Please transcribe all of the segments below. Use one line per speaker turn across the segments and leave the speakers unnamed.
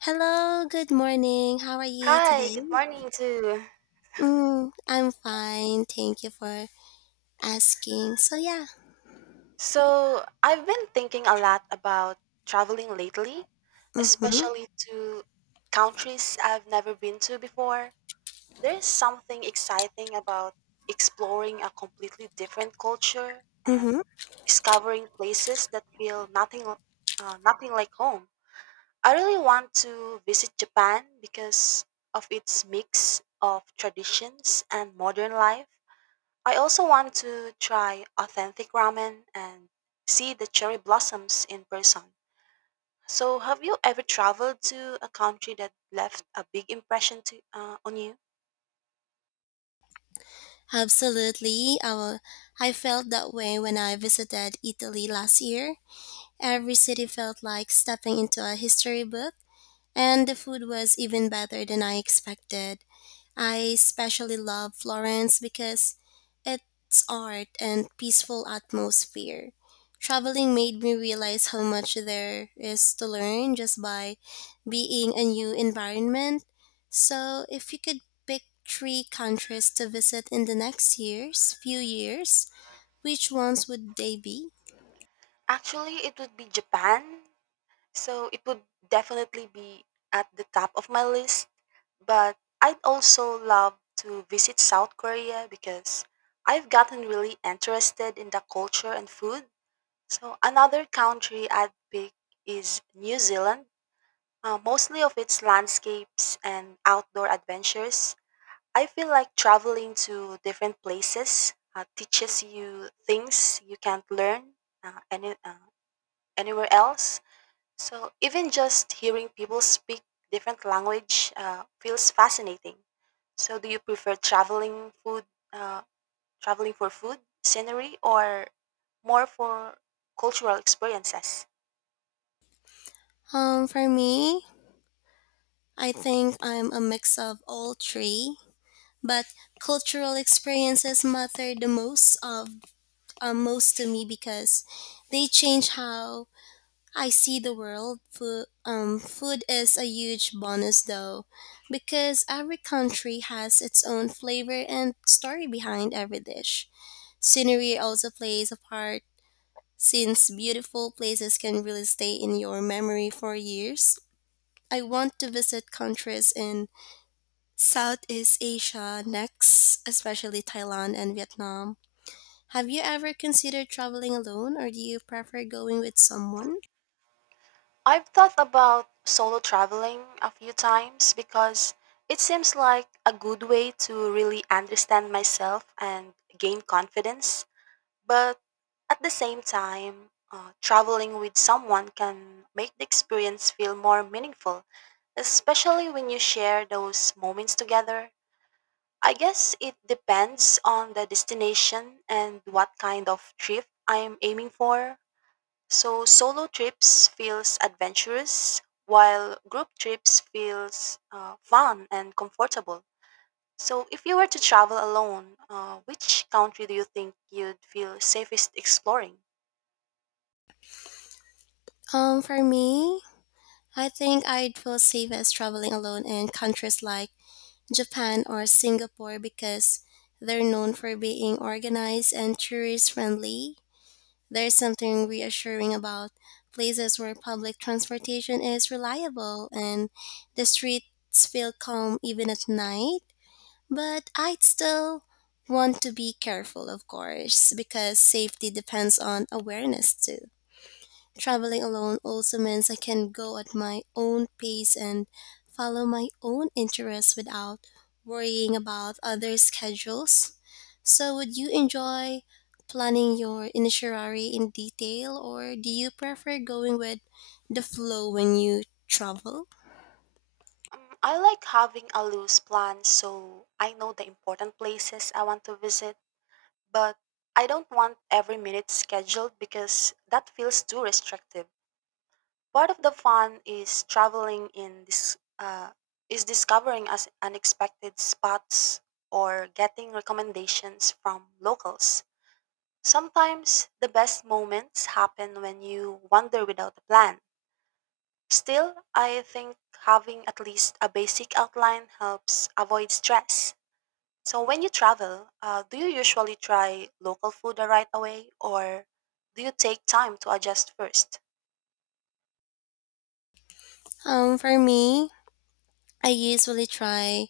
Hello, good morning. How are you
Hi,
today?
good morning too.
I'm fine. Thank you for asking. So yeah.
So, I've been thinking a lot about traveling lately,
Mm-hmm.
especially to countries I've never been to before. There's something exciting about exploring a completely different culture and
Mm-hmm.
discovering places that feel nothing like home. I really want to visit Japan because of its mix of traditions and modern life. I also want to try authentic ramen and see the cherry blossoms in person. So, have you ever traveled to a country that left a big impression on you?
Absolutely. I felt that way when I visited Italy last year. Every city felt like stepping into a history book, and the food was even better than I expected. I especially love Florence because its art and peaceful atmosphere. Traveling made me realize how much there is to learn just by being a new environment. So, if you could pick three countries to visit in the few years, which ones would they be?
Actually, it would be Japan. So, it would definitely be at the top of my list. But I'd also love to visit South Korea because I've gotten really interested in the culture and food. So, another country I'd pick is New Zealand, mostly of its landscapes and outdoor adventures. I feel like traveling to different places teaches you things you can't learn uh, any, uh, anywhere else. So even just hearing people speak different language feels fascinating. So do you prefer uh, traveling for food, scenery, or more for cultural experiences?
For me, I think I'm a mix of all three, but cultural experiences matter the most of most to me because they change how I see the world. Food is a huge bonus though, because every country has its own flavor and story behind every dish. Scenery also plays a part, since beautiful places can really stay in your memory for years. I want to visit countries in Southeast Asia next, especially Thailand and Vietnam. Have you ever considered traveling alone, or do you prefer going with someone?
I've thought about solo traveling a few times because it seems like a good way to really understand myself and gain confidence. But at the same time, traveling with someone can make the experience feel more meaningful, especially when you share those moments together. I guess it depends on the destination and what kind of trip I'm aiming for. So solo trips feels adventurous while group trips feels fun and comfortable. So if you were to travel alone, which country do you think you'd feel safest exploring?
For me, I think I'd feel safest traveling alone in countries like Japan or Singapore because they're known for being organized and tourist friendly. There's something reassuring about places where public transportation is reliable and the streets feel calm even at night. But I'd still want to be careful, of course, because safety depends on awareness too. Traveling alone also means I can go at my own pace and follow my own interests without worrying about other schedules. So, would you enjoy planning your itinerary in detail, or do you prefer going with the flow when you travel?
I like having a loose plan so I know the important places I want to visit, but I don't want every minute scheduled because that feels too restrictive. Part of the fun is traveling in this is discovering us unexpected spots or getting recommendations from locals. Sometimes the best moments happen when you wander without a plan. Still, I think having at least a basic outline helps avoid stress. So when you travel, do you usually try local food right away or do you take time to adjust first?
For me, I usually try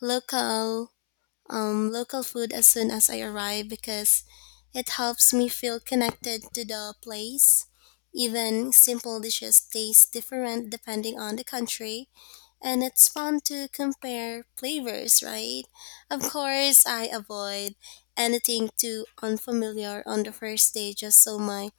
local local food as soon as I arrive because it helps me feel connected to the place. Even simple dishes taste different depending on the country, and it's fun to compare flavors, right? Of course, I avoid anything too unfamiliar on the first day just so my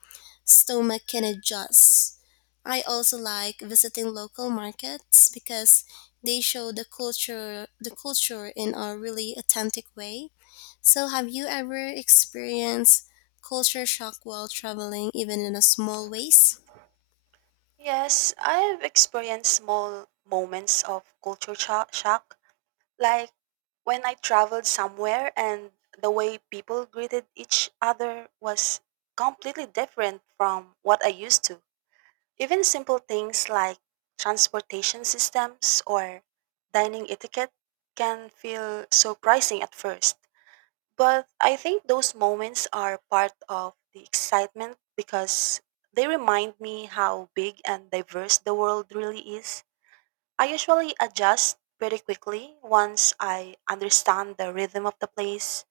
stomach can adjust. I also like visiting local markets because they show the culture in a really authentic way. So have you ever experienced culture shock while traveling even in a small ways?
Yes, I've experienced small moments of shock, like when I traveled somewhere and the way people greeted each other was completely different from what I used to. Even simple things like transportation systems or dining etiquette can feel surprising at first. But I think those moments are part of the excitement because they remind me how big and diverse the world really is. I usually adjust pretty quickly once I understand the rhythm of the place.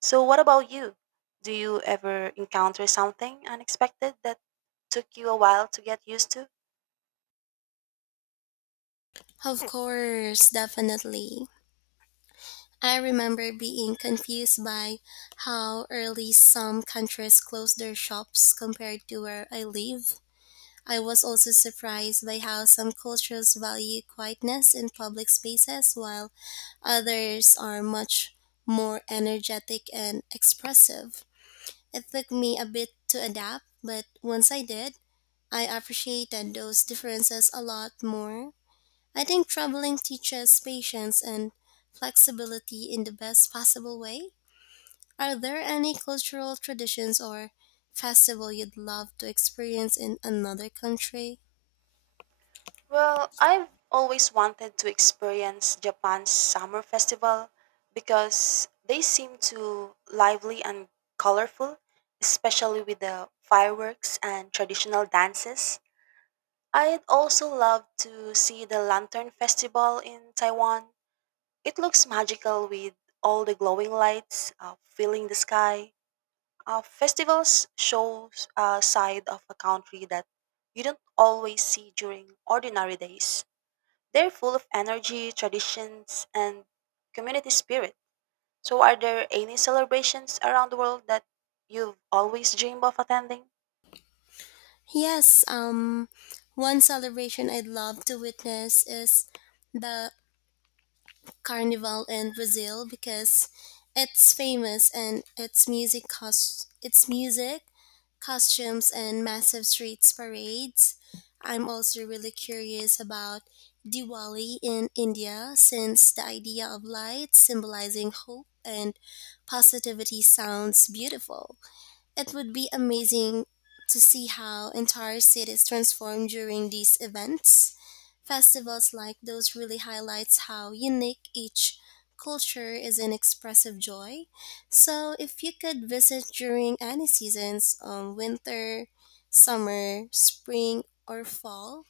So, what about you? Do you ever encounter something unexpected that took you a while to get used to?
Of course, definitely. I remember being confused by how early some countries close their shops compared to where I live. I was also surprised by how some cultures value quietness in public spaces while others are much more energetic and expressive. It took me a bit to adapt, but once I did, I appreciated those differences a lot more. I think traveling teaches patience and flexibility in the best possible way. Are there any cultural traditions or festival you'd love to experience in another country?
Well, I've always wanted to experience Japan's summer festival because they seem too lively and colorful, especially with the fireworks and traditional dances. I'd also love to see the Lantern Festival in Taiwan. It looks magical with all the glowing lights filling the sky. Festivals show a side of a country that you don't always see during ordinary days. They're full of energy, traditions, and community spirit. So, are there any celebrations around the world that you've always dreamed of attending?
Yes, one celebration I'd love to witness is the carnival in Brazil because it's famous and its music, costumes and massive streets parades. I'm also really curious about Diwali in India since the idea of light symbolizing hope and positivity sounds beautiful. It would be amazing to see how entire cities transform during these events. Festivals like those really highlights how unique each culture is in expressive joy. So if you could visit during any seasons, winter, summer, spring, or fall,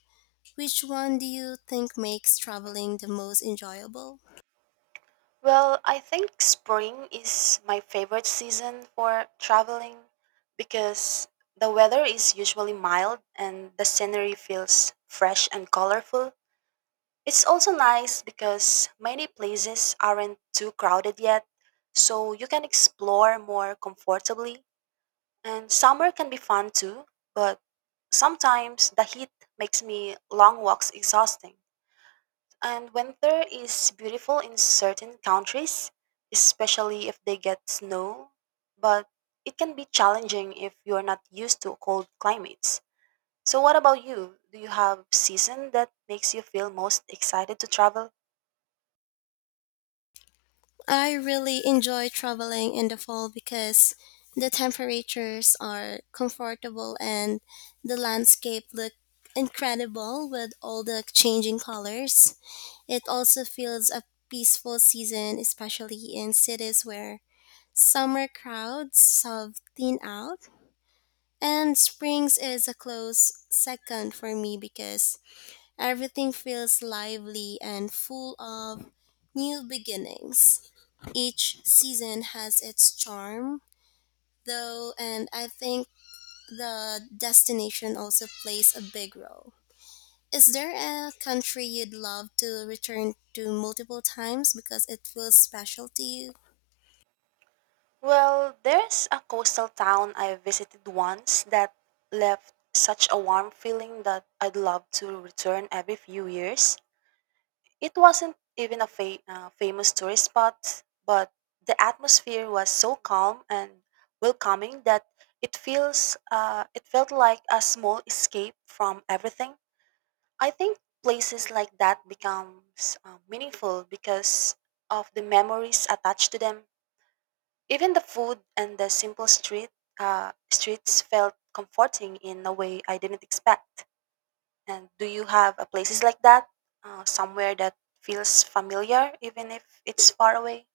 which one do you think makes traveling the most enjoyable?
Well, I think spring is my favorite season for traveling because the weather is usually mild and the scenery feels fresh and colorful. It's also nice because many places aren't too crowded yet, so you can explore more comfortably. And summer can be fun too, but sometimes the heat makes me long walks exhausting. And winter is beautiful in certain countries, especially if they get snow, but it can be challenging if you're not used to cold climates. So what about you? Do you have season that makes you feel most excited to travel?
I really enjoy traveling in the fall because the temperatures are comfortable and the landscape look incredible with all the changing colors. It also feels a peaceful season especially in cities where summer crowds have thinned out and springs is a close second for me because everything feels lively and full of new beginnings. Each season has its charm, though, and I think the destination also plays a big role. Is there a country you'd love to return to multiple times because it feels special to you?
Well, there's a coastal town I visited once that left such a warm feeling that I'd love to return every few years. It wasn't even a famous tourist spot, but the atmosphere was so calm and welcoming that it felt like a small escape from everything. I think places like that becomes meaningful because of the memories attached to them, even the food and the simple street streets felt comforting in a way I didn't expect. And do you have a places like that, somewhere that feels familiar, even if it's far away?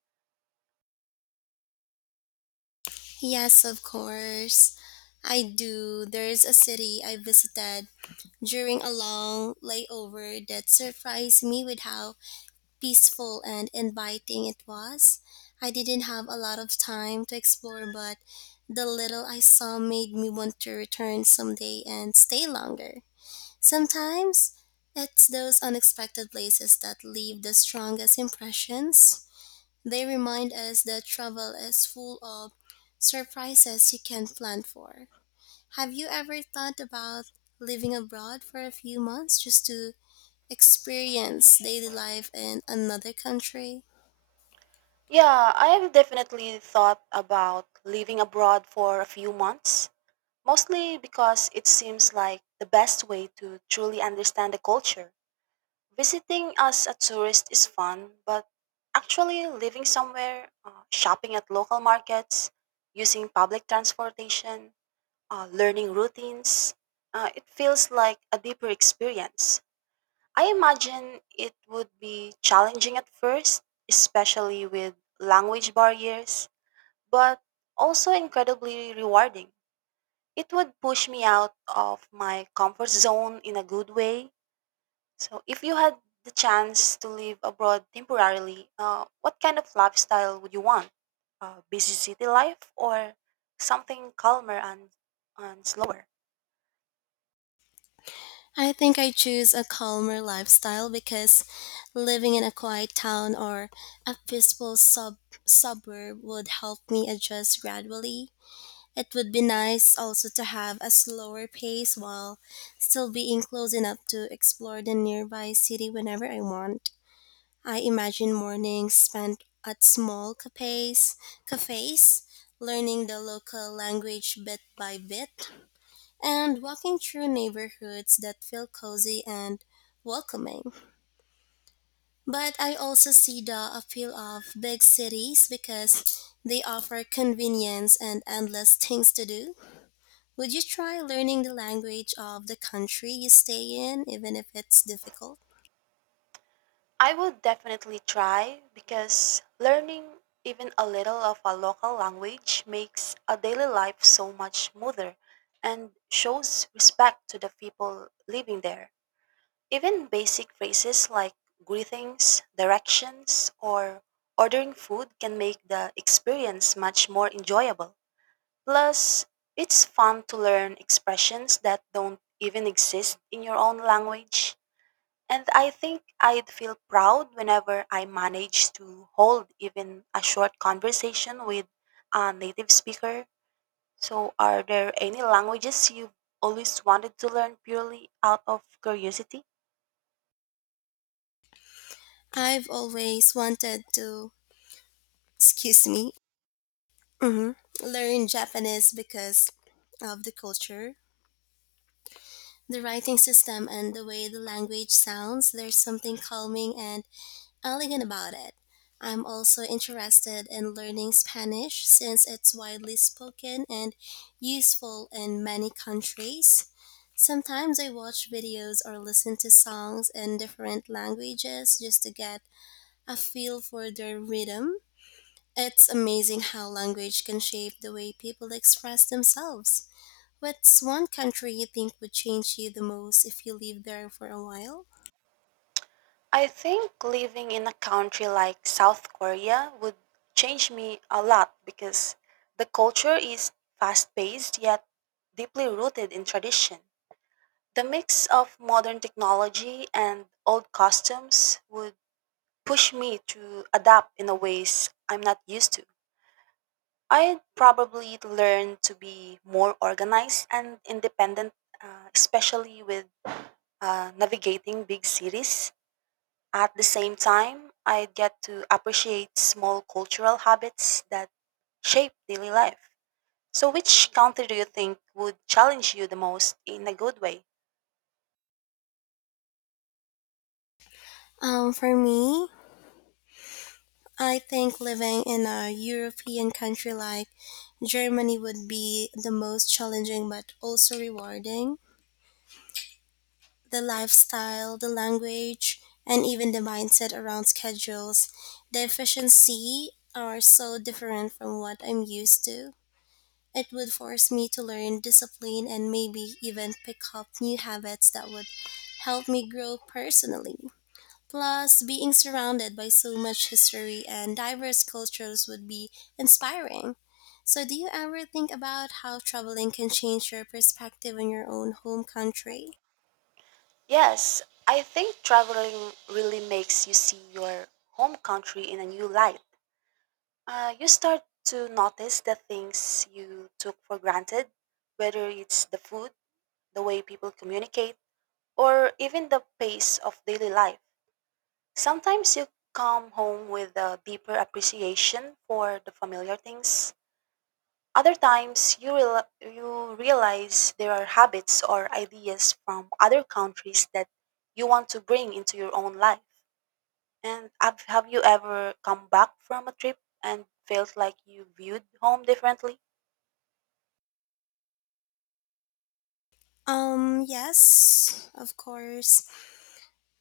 Yes, of course. I do. There's a city I visited during a long layover that surprised me with how peaceful and inviting it was. I didn't have a lot of time to explore, but the little I saw made me want to return someday and stay longer. Sometimes it's those unexpected places that leave the strongest impressions. They remind us that travel is full of surprises you can't plan for. Have you ever thought about living abroad for a few months just to experience daily life in another country?
Yeah, I have definitely thought about living abroad for a few months, mostly because it seems like the best way to truly understand the culture. Visiting as a tourist is fun, but actually living somewhere, shopping at local markets, using public transportation, learning routines, it feels like a deeper experience. I imagine it would be challenging at first, especially with language barriers, but also incredibly rewarding. It would push me out of my comfort zone in a good way. So, if you had the chance to live abroad temporarily, what kind of lifestyle would you want? Busy city life or something calmer and slower?
I think I choose a calmer lifestyle because living in a quiet town or a suburb would help me adjust gradually. It would be nice also to have a slower pace while still being close enough to explore the nearby city whenever I want. I imagine mornings spent at cafes, learning the local language bit by bit and walking through neighborhoods that feel cozy and welcoming. But I also see the appeal of big cities because they offer convenience and endless things to do. Would you try learning the language of the country you stay in, even if it's difficult?
I would definitely try because learning even a little of a local language makes a daily life so much smoother and shows respect to the people living there. Even basic phrases like greetings, directions, or ordering food can make the experience much more enjoyable. Plus, it's fun to learn expressions that don't even exist in your own language. And I think I'd feel proud whenever I manage to hold even a short conversation with a native speaker. So, are there any languages you've always wanted to learn purely out of curiosity?
I've always wanted to, excuse me, mhm, learn Japanese because of the culture, the writing system, and the way the language sounds. There's something calming and elegant about it. I'm also interested in learning Spanish since it's widely spoken and useful in many countries. Sometimes I watch videos or listen to songs in different languages just to get a feel for their rhythm. It's amazing how language can shape the way people express themselves. What's one country you think would change you the most if you lived there for a while?
I think living in a country like South Korea would change me a lot because the culture is fast paced yet deeply rooted in tradition. The mix of modern technology and old customs would push me to adapt in a ways I'm not used to. I'd probably learn to be more organized and independent, especially with navigating big cities. At the same time, I get to appreciate small cultural habits that shape daily life. So, which country do you think would challenge you the most in a good way?
For me, I think living in a European country like Germany would be the most challenging but also rewarding. The lifestyle, the language, and even the mindset around schedules, the efficiency are so different from what I'm used to. It would force me to learn discipline and maybe even pick up new habits that would help me grow personally. Plus, being surrounded by so much history and diverse cultures would be inspiring. So, do you ever think about how traveling can change your perspective on your own home country?
Yes, I think traveling really makes you see your home country in a new light. You start to notice the things you took for granted, whether it's the food, the way people communicate, or even the pace of daily life. Sometimes you come home with a deeper appreciation for the familiar things. Other times you realize there are habits or ideas from other countries that you want to bring into your own life. And have you ever come back from a trip and felt like you viewed home differently?
Yes, of course.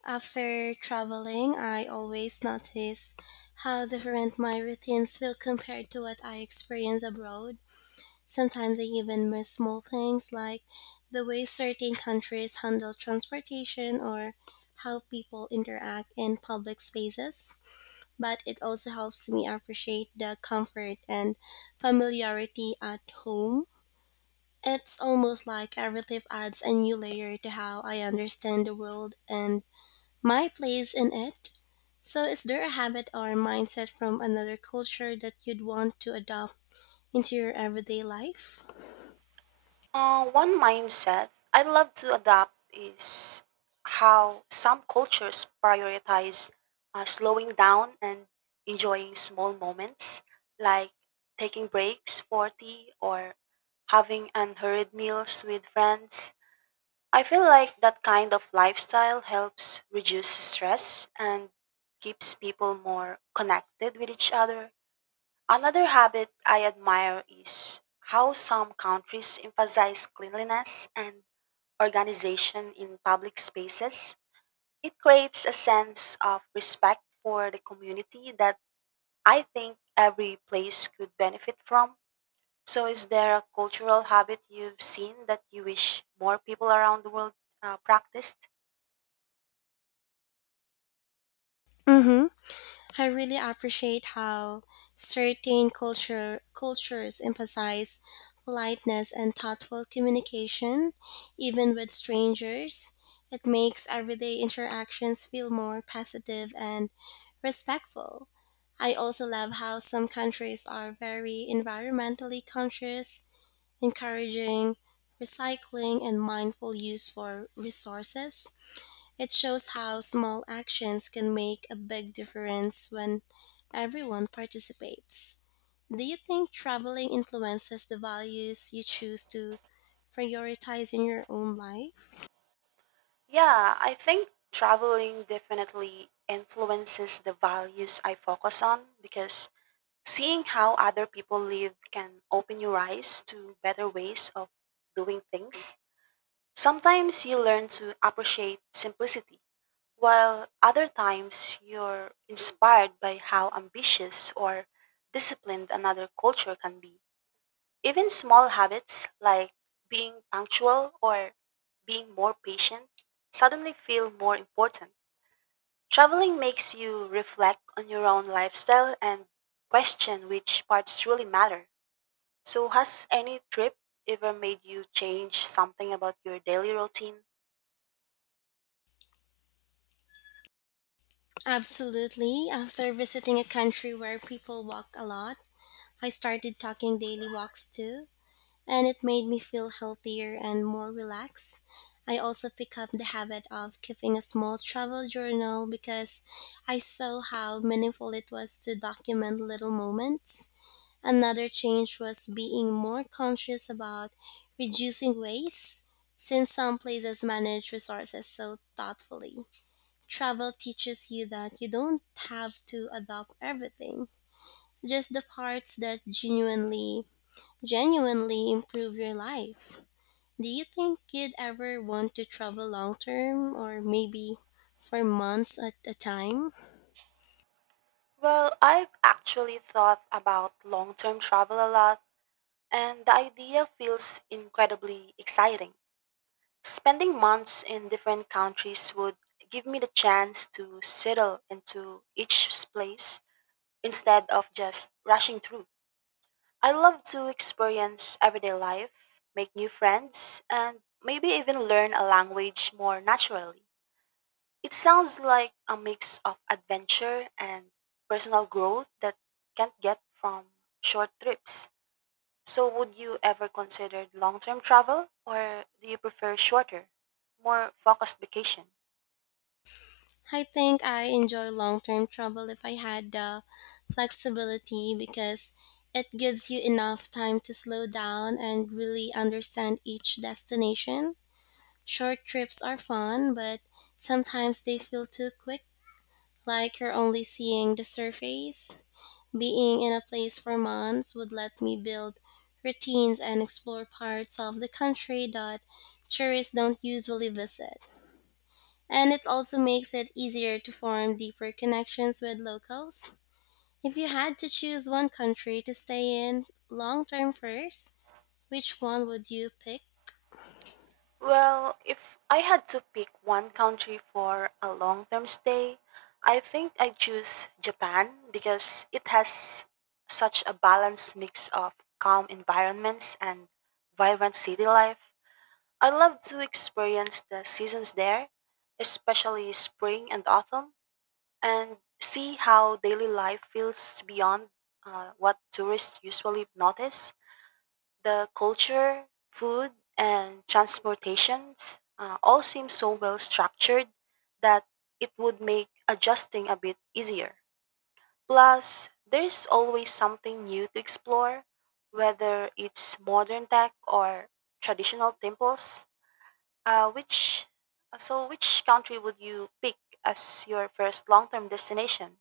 After traveling, I always notice how different my routines feel compared to what I experience abroad. Sometimes I even miss small things like the way certain countries handle transportation or how people interact in public spaces. But it also helps me appreciate the comfort and familiarity at home. It's almost like a relief adds a new layer to how I understand the world and my place in it. So, is there a habit or mindset from another culture that you'd want to adopt into your everyday life?
One mindset I would love to adopt is how some cultures prioritize slowing down and enjoying small moments, like taking breaks for tea or having unhurried meals with friends. I feel like that kind of lifestyle helps reduce stress and keeps people more connected with each other. Another habit I admire is how some countries emphasize cleanliness and organization in public spaces. It creates a sense of respect for the community that I think every place could benefit from. So, is there a cultural habit you've seen that you wish more people around the world practiced?
Mm hmm. I really appreciate how cultures emphasize politeness and thoughtful communication, even with strangers. It makes everyday interactions feel more positive and respectful. I also love how some countries are very environmentally conscious, encouraging recycling and mindful use for resources. It shows how small actions can make a big difference when everyone participates. Do you think traveling influences the values you choose to prioritize in your own life?
Yeah, I think traveling definitely influences the values I focus on because seeing how other people live can open your eyes to better ways of doing things. Sometimes you learn to appreciate simplicity, while other times you're inspired by how ambitious or disciplined another culture can be. Even small habits like being punctual or being more patient suddenly feel more important. Traveling makes you reflect on your own lifestyle and question which parts truly matter. So, has any trip ever made you change something about your daily routine?
Absolutely. After visiting a country where people walk a lot, I started talking daily walks too, and it made me feel healthier and more relaxed. I also picked up the habit of keeping a small travel journal because I saw how meaningful it was to document little moments. Another change was being more conscious about reducing waste since some places manage resources so thoughtfully. Travel teaches you that you don't have to adopt everything, just the parts that genuinely improve your life. Do you think you'd ever want to travel long term or maybe for months at a time?
Well, I've actually thought about long term travel a lot, and the idea feels incredibly exciting. Spending months in different countries would give me the chance to settle into each place instead of just rushing through. I love to experience everyday life, make new friends, and maybe even learn a language more naturally. It sounds like a mix of adventure and personal growth that can't get from short trips. So, would you ever consider long term travel or do you prefer shorter, more focused vacation?
I think I enjoy long term travel if I had the flexibility because it gives you enough time to slow down and really understand each destination. Short trips are fun, but sometimes they feel too quick, like you're only seeing the surface. Being in a place for months would let me build routines and explore parts of the country that tourists don't usually visit. And it also makes it easier to form deeper connections with locals. If you had to choose one country to stay in long term first, which one would you pick?
Well, if I had to pick one country for a long term stay, I think I'd choose Japan because it has such a balanced mix of calm environments and vibrant city life. I love to experience the seasons there, especially spring and autumn, and see how daily life feels beyond what tourists usually notice. The culture, food, and transportation all seem so well structured that it would make adjusting a bit easier. Plus, there is always something new to explore, whether it's modern tech or traditional temples. Which so which country would you pick as your first long-term destination?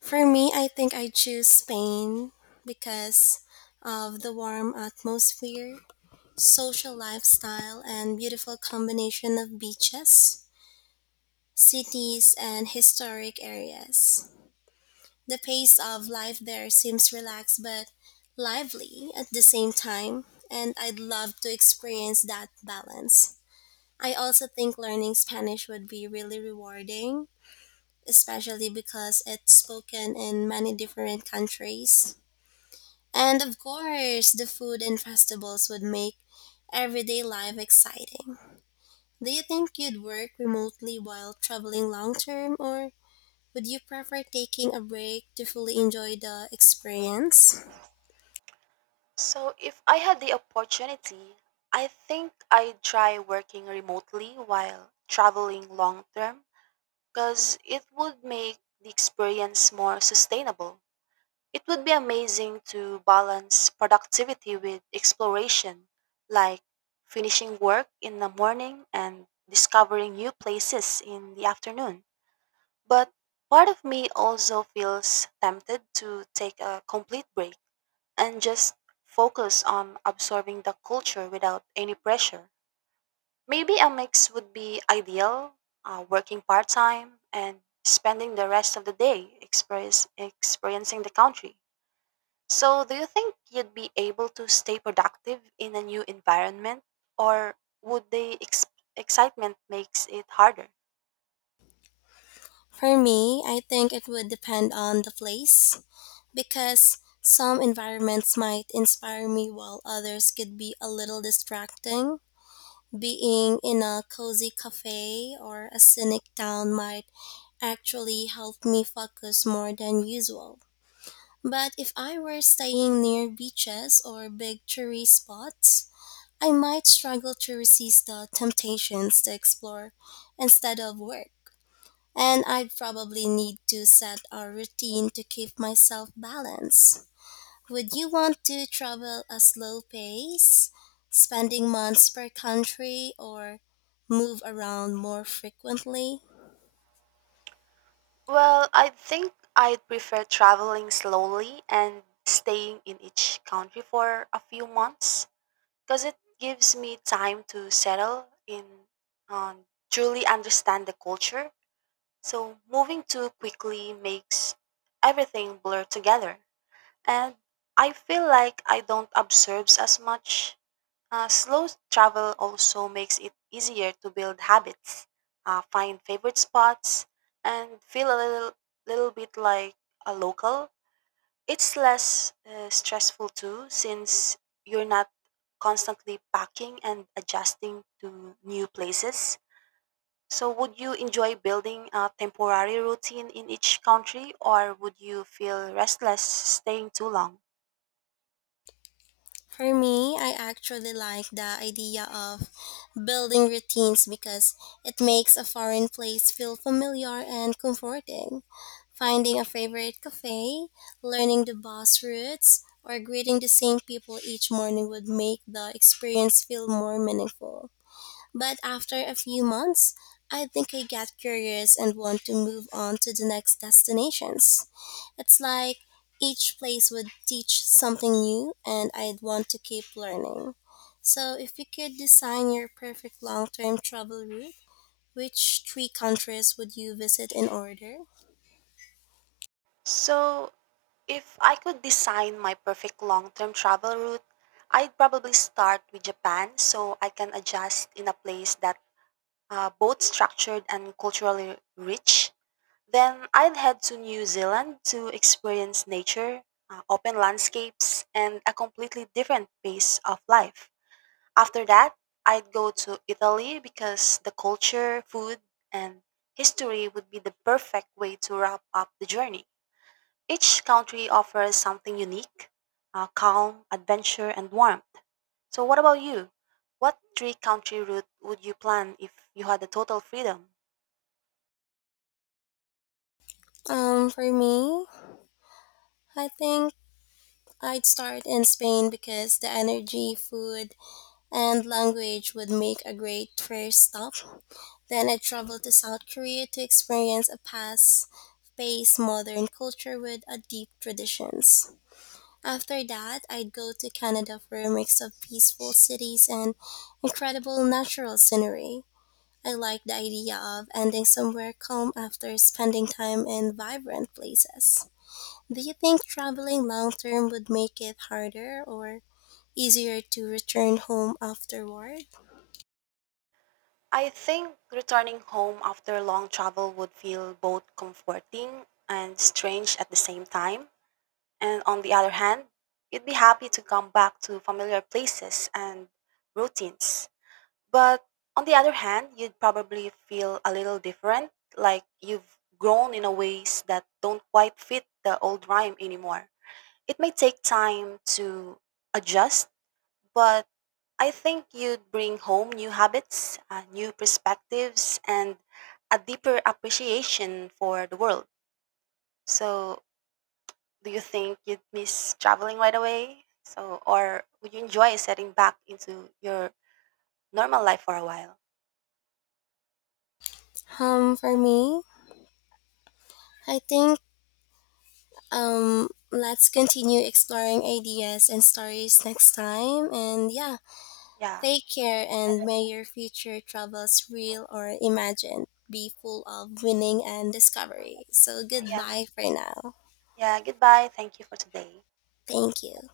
For me, I think I choose Spain because of the warm atmosphere, social lifestyle, and beautiful combination of beaches, cities, and historic areas. The pace of life there seems relaxed but lively at the same time, and I'd love to experience that balance. I also think learning Spanish would be really rewarding, especially because it's spoken in many different countries. And of course, the food and festivals would make everyday life exciting. Do you think you'd work remotely while traveling long term, or would you prefer taking a break to fully enjoy the experience?
So if I had the opportunity, I think I'd try working remotely while traveling long term because it would make the experience more sustainable. It would be amazing to balance productivity with exploration, like finishing work in the morning and discovering new places in the afternoon. But part of me also feels tempted to take a complete break and just focus on absorbing the culture without any pressure. Maybe a mix would be ideal, working part time and spending the rest of the day experiencing the country. So, do you think you'd be able to stay productive in a new environment, or would the excitement makes it harder?
For me, I think it would depend on the place because some environments might inspire me while others could be a little distracting. Being in a cozy cafe or a scenic town might actually help me focus more than usual. But if I were staying near beaches or big tourist spots, I might struggle to resist the temptations to explore instead of work, and I'd probably need to set a routine to keep myself balanced. Would you want to travel a slow pace, spending months per country, or move around more frequently?
Well, I think I'd prefer traveling slowly and staying in each country for a few months because it gives me time to settle in and truly understand the culture. So, moving too quickly makes everything blur together. And I feel like I don't absorb as much. Slow travel also makes it easier to build habits, find favorite spots, and feel a little bit like a local. It's less stressful too, since you're not constantly packing and adjusting to new places. So, would you enjoy building a temporary routine in each country, or would you feel restless staying too long?
For me, I actually like the idea of building routines because it makes a foreign place feel familiar and comforting. Finding a favorite cafe, learning the bus routes, or greeting the same people each morning would make the experience feel more meaningful. But after a few months, I think I get curious and want to move on to the next destinations. It's like each place would teach something new and I'd want to keep learning. So, if you could design your perfect long term travel route, which three countries would you visit in order?
So, if I could design my perfect long term travel route, I'd probably start with Japan so I can adjust in a place that both structured and culturally rich. Then I'd head to New Zealand to experience nature, open landscapes, and a completely different pace of life. After that, I'd go to Italy because the culture, food, and history would be the perfect way to wrap up the journey. Each country offers something unique, calm, adventure, and warmth. So, what about you? What three country route would you plan if you had the total freedom?
For me, I think I'd start in Spain because the energy, food, and language would make a great first stop. Then I traveled to South Korea to experience a past paced modern culture with a deep traditions. After that, I'd go to Canada for a mix of peaceful cities and incredible natural scenery. I like the idea of ending somewhere calm after spending time in vibrant places. Do you think traveling long term would make it harder or easier to return home afterward?
I think returning home after long travel would feel both comforting and strange at the same time. And on the other hand, you'd be happy to come back to familiar places and routines. But on the other hand, you'd probably feel a little different, like you've grown in a ways that don't quite fit the old rhyme anymore. It may take time to adjust, but I think you'd bring home new habits, new perspectives, and a deeper appreciation for the world. So, do you think you'd miss traveling right away? So, or would you enjoy setting back into your normal life for a while?
For me, I think Let's continue exploring ideas and stories next time. And yeah,
Yeah.
take care and may your future travels, real or imagined, be full of winning and discovery. So
Yeah.
goodbye for now.
Yeah, goodbye. Thank you for today.
Thank you.